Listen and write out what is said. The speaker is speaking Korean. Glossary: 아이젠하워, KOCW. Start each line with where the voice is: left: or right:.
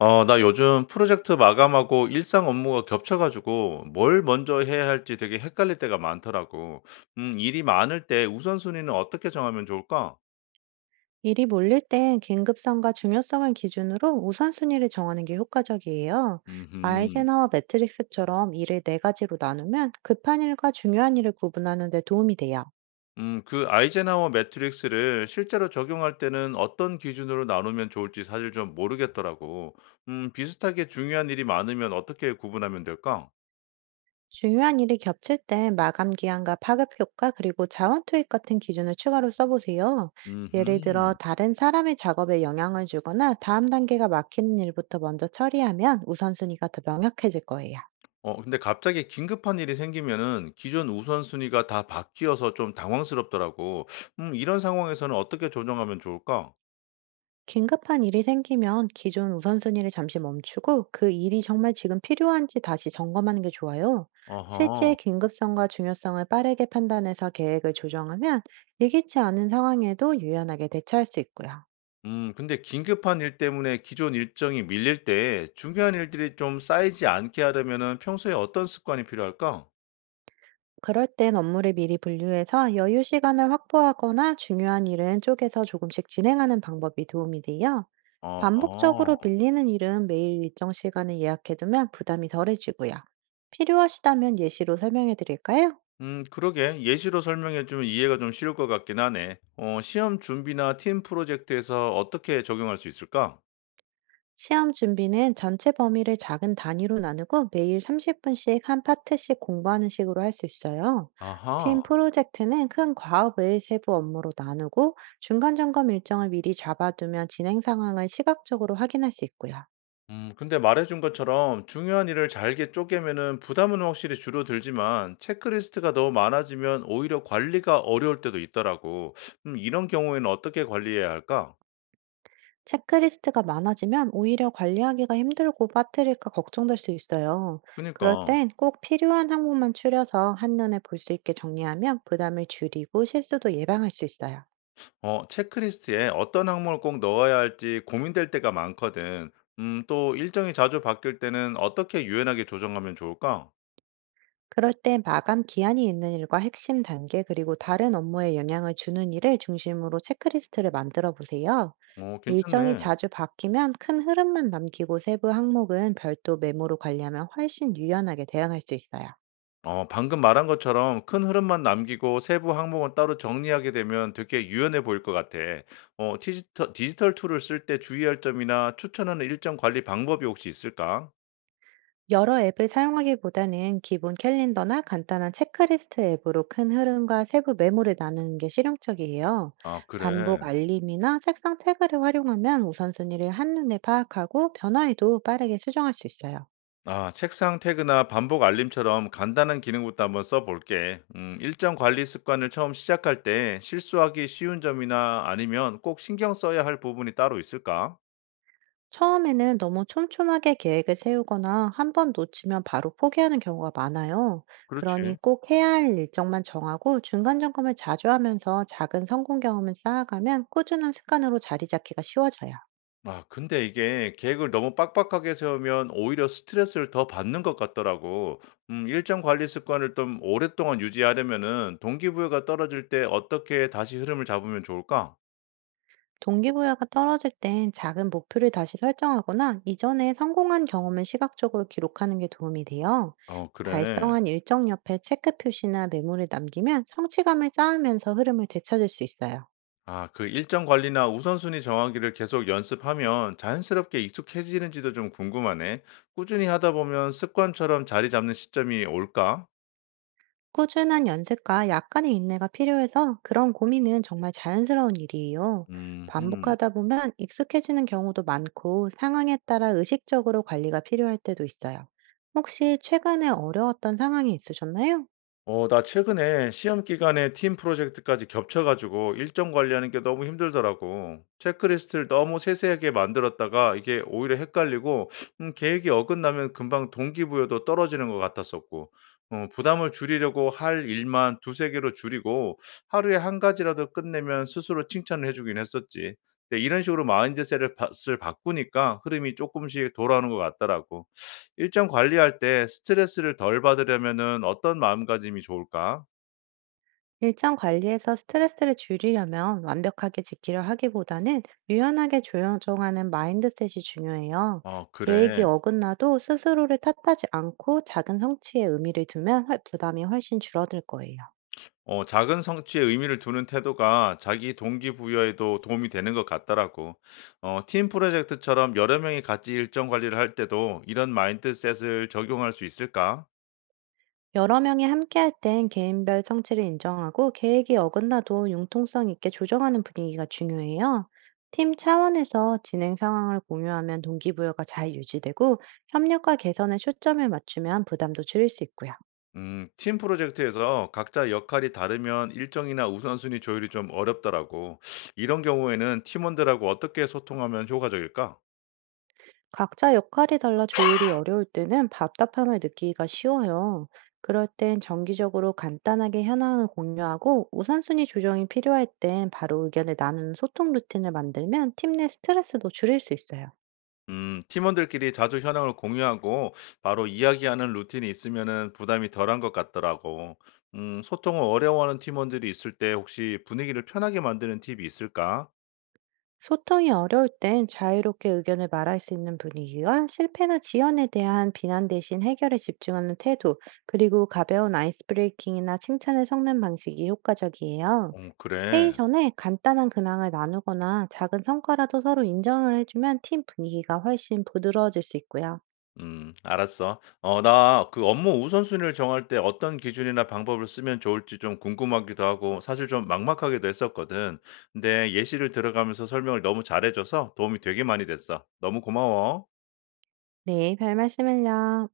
left: 어, 나 요즘 프로젝트 마감하고 일상 업무가 겹쳐 가지고 뭘 먼저 해야 할지 되게 헷갈릴 때가 많더라고. 일이 많을 때 우선순위는 어떻게 정하면 좋을까?
right: 일이 몰릴 땐 긴급성과 중요성을 기준으로 우선순위를 정하는 게 효과적이에요.
left: 음,
right: 아이젠하워 매트릭스처럼 일을 네 가지로 나누면 급한 일과 중요한 일을 구분하는 데 도움이 돼요.
left: 그 아이젠하워 매트릭스를 실제로 적용할 때는 어떤 기준으로 나누면 좋을지 사실 좀 모르겠더라고. 비슷하게 중요한 일이 많으면 어떻게 구분하면 될까?
right: 중요한 일이 겹칠 땐 마감 기한과 파급 효과 그리고 자원 투입 같은 기준을 추가로 써보세요. 예를 들어
left: 음,
right: 다른 사람의 작업에 영향을 주거나 다음 단계가 막히는 일부터 먼저 처리하면 우선순위가 더 명확해질 거예요.
left: 어 근데 갑자기 긴급한 일이 생기면은 기존 우선순위가 다 바뀌어서 좀 당황스럽더라고. 이런 상황에서는 어떻게 조정하면 좋을까?
right: 긴급한 일이 생기면 기존 우선순위를 잠시 멈추고 그 일이 정말 지금 필요한지 다시 점검하는 게 좋아요. 실제
left: 아하.
right: 긴급성과 중요성을 빠르게 판단해서 계획을 조정하면 예기치 않은 상황에도 유연하게 대처할 수 있고요.
left: 근데 긴급한 일 때문에 기존 일정이 밀릴 때 중요한 일들이 좀 쌓이지 않게 하려면은 평소에 어떤 습관이 필요할까?
right: 그럴 땐 업무를 미리 분류해서 여유 시간을 확보하거나 중요한 일은 쪼개서 조금씩 진행하는 방법이 도움이 돼요.
left: 아하.
right: 반복적으로 밀리는 일은 매일 일정 시간을 예약해두면 부담이 덜해지고요. 필요하시다면 예시로 설명해 드릴까요?
left: 그러게. 예시로 설명해 주면 이해가 좀 쉬울 것 같긴 하네. 어 시험 준비나 팀 프로젝트에서 어떻게 적용할 수 있을까?
right: 시험 준비는 전체 범위를 작은 단위로 나누고 매일 30분씩 한 파트씩 공부하는 식으로 할 수 있어요. 팀
left: 아하.
right: 프로젝트는 큰 과업을 세부 업무로 나누고 중간 점검 일정을 미리 잡아두면 진행 상황을 시각적으로 확인할 수 있고요.
left: 근데 말해준 것처럼 중요한 일을 잘게 쪼개면은 부담은 확실히 줄어들지만 체크리스트가 너무 많아지면 오히려 관리가 어려울 때도 있더라고. 이런 경우에는 어떻게 관리해야 할까?
right: 체크리스트가 많아지면 오히려 관리하기가 힘들고 빠뜨릴까 걱정될 수 있어요. 그럴
left: 그니까.
right: 땐 꼭 필요한 항목만 추려서 한눈에 볼 수 있게 정리하면 부담을 줄이고 실수도 예방할 수 있어요.
left: 어 체크리스트에 어떤 항목을 꼭 넣어야 할지 고민될 때가 많거든. 또 일정이 자주 바뀔 때는 어떻게 유연하게 조정하면 좋을까?
right: 그럴 땐 마감 기한이 있는 일과 핵심 단계 그리고 다른 업무에 영향을 주는 일을 중심으로 체크리스트를 만들어 보세요.
left: 어
right: 일정이
left: 괜찮네.
right: 자주 바뀌면 큰 흐름만 남기고 세부 항목은 별도 메모로 관리하면 훨씬 유연하게 대응할 수 있어요.
left: 어 방금 말한 것처럼 큰 흐름만 남기고 세부 항목은 따로 정리하게 되면 되게 유연해 보일 것 같아. 어 디지털 툴을 쓸 때 주의할 점이나 추천하는 일정 관리 방법이 혹시 있을까?
right: 여러 앱을 사용하기보다는 기본 캘린더나 간단한 체크리스트 앱으로 큰 흐름과 세부 메모를 나누는 게 실용적이에요.
left: 아 그래.
right: 반복 알림이나 색상 태그를 활용하면 우선순위를 한눈에 파악하고 변화에도 빠르게 수정할 수 있어요.
left: 아 책상 태그나 반복 알림처럼 간단한 기능부터 한번 써 볼게. 일정 관리 습관을 처음 시작할 때 실수하기 쉬운 점이나 아니면 꼭 신경 써야 할 부분이 따로 있을까?
right: 처음에는 너무 촘촘하게 계획을 세우거나 한 번 놓치면 바로 포기하는 경우가 많아요. 그러니
left: 그렇지.
right: 꼭 해야 할 일정만 정하고 중간 점검을 자주 하면서 작은 성공 경험을 쌓아가면 꾸준한 습관으로 자리 잡기가 쉬워져요.
left: 아 근데 이게 계획을 너무 빡빡하게 세우면 오히려 스트레스를 더 받는 것 같더라고. 일정 관리 습관을 좀 오랫동안 유지하려면은 동기부여가 떨어질 때 어떻게 다시 흐름을 잡으면 좋을까?
right: 동기부여가 떨어질 땐 작은 목표를 다시 설정하거나 이전에 성공한 경험을 시각적으로 기록하는 게 도움이 돼요.
left: 어 그래.
right: 달성한 일정 옆에 체크 표시나 메모를 남기면 성취감을 쌓으면서 흐름을 되찾을 수 있어요.
left: 아 그 일정 관리나 우선순위 정하기를 계속 연습하면 자연스럽게 익숙해지는지도 좀 궁금하네. 꾸준히 하다 보면 습관처럼 자리 잡는 시점이 올까?
right: 꾸준한 연습과 약간의 인내가 필요해서 그런 고민은 정말 자연스러운 일이에요.
left: 음
right: 반복하다 보면 익숙해지는 경우도 많고 상황에 따라 의식적으로 관리가 필요할 때도 있어요. 혹시 최근에 어려웠던 상황이 있으셨나요?
left: 어, 나 최근에 시험 기간에 팀 프로젝트까지 겹쳐가지고 일정 관리하는 게 너무 힘들더라고. 체크리스트를 너무 세세하게 만들었다가 이게 오히려 헷갈리고, 계획이 어긋나면 금방 동기부여도 떨어지는 것 같았었고, 어, 부담을 줄이려고 할 일만 두세 개로 줄이고, 하루에 한 가지라도 끝내면 스스로 칭찬을 해주긴 했었지. 근데 이런 식으로 마인드셋을 바, 을 바꾸니까 흐름이 조금씩 돌아오는 것 같더라고. 일정 관리할 때 스트레스를 덜 받으려면은 어떤 마음가짐이 좋을까?
right: 일정 관리에서 스트레스를 줄이려면 완벽하게 지키려 하기보다는 유연하게 조정하는 마인드셋이 중요해요.
left: 어
right: 계획이
left: 그래.
right: 어긋나도 스스로를 탓하지 않고 작은 성취에 의미를 두면 부담이 훨씬 줄어들 거예요.
left: 어 작은 성취에 의미를 두는 태도가 자기 동기부여에도 도움이 되는 것 같더라고. 어 팀 프로젝트처럼 여러 명이 같이 일정 관리를 할 때도 이런 마인드셋을 적용할 수 있을까?
right: 여러 명이 함께할 땐 개인별 성취를 인정하고 계획이 어긋나도 융통성 있게 조정하는 분위기가 중요해요. 팀 차원에서 진행 상황을 공유하면 동기부여가 잘 유지되고 협력과 개선에 초점을 맞추면 부담도 줄일 수 있고요.
left: 팀 프로젝트에서 각자 역할이 다르면 일정이나 우선순위 조율이 좀 어렵더라고. 이런 경우에는 팀원들하고 어떻게 소통하면 효과적일까?
right: 각자 역할이 달라 조율이 어려울 때는 답답함을 느끼기가 쉬워요. 그럴 땐 정기적으로 간단하게 현황을 공유하고 우선순위 조정이 필요할 땐 바로 의견을 나누는 소통 루틴을 만들면 팀 내 스트레스도 줄일 수 있어요.
left: 팀원들끼리 자주 현황을 공유하고 바로 이야기하는 루틴이 있으면은 부담이 덜한 것 같더라고. 소통을 어려워하는 팀원들이 있을 때 혹시 분위기를 편하게 만드는 팁이 있을까?
right: 소통이 어려울 땐 자유롭게 의견을 말할 수 있는 분위기와 실패나 지연에 대한 비난 대신 해결에 집중하는 태도, 그리고 가벼운 아이스 브레이킹이나 칭찬을 섞는 방식이 효과적이에요.
left: 어,
right: 회의
left: 그래.
right: 전에 간단한 근황을 나누거나 작은 성과라도 서로 인정을 해주면 팀 분위기가 훨씬 부드러워질 수 있고요.
left: 알았어. 어, 나 그 업무 우선순위를 정할 때 어떤 기준이나 방법을 쓰면 좋을지 좀 궁금하기도 하고 사실 좀 막막하기도 했었거든. 근데 예시를 들어가면서 설명을 너무 잘해줘서 도움이 되게 많이 됐어. 너무 고마워.
right: 네, 별 말씀을요.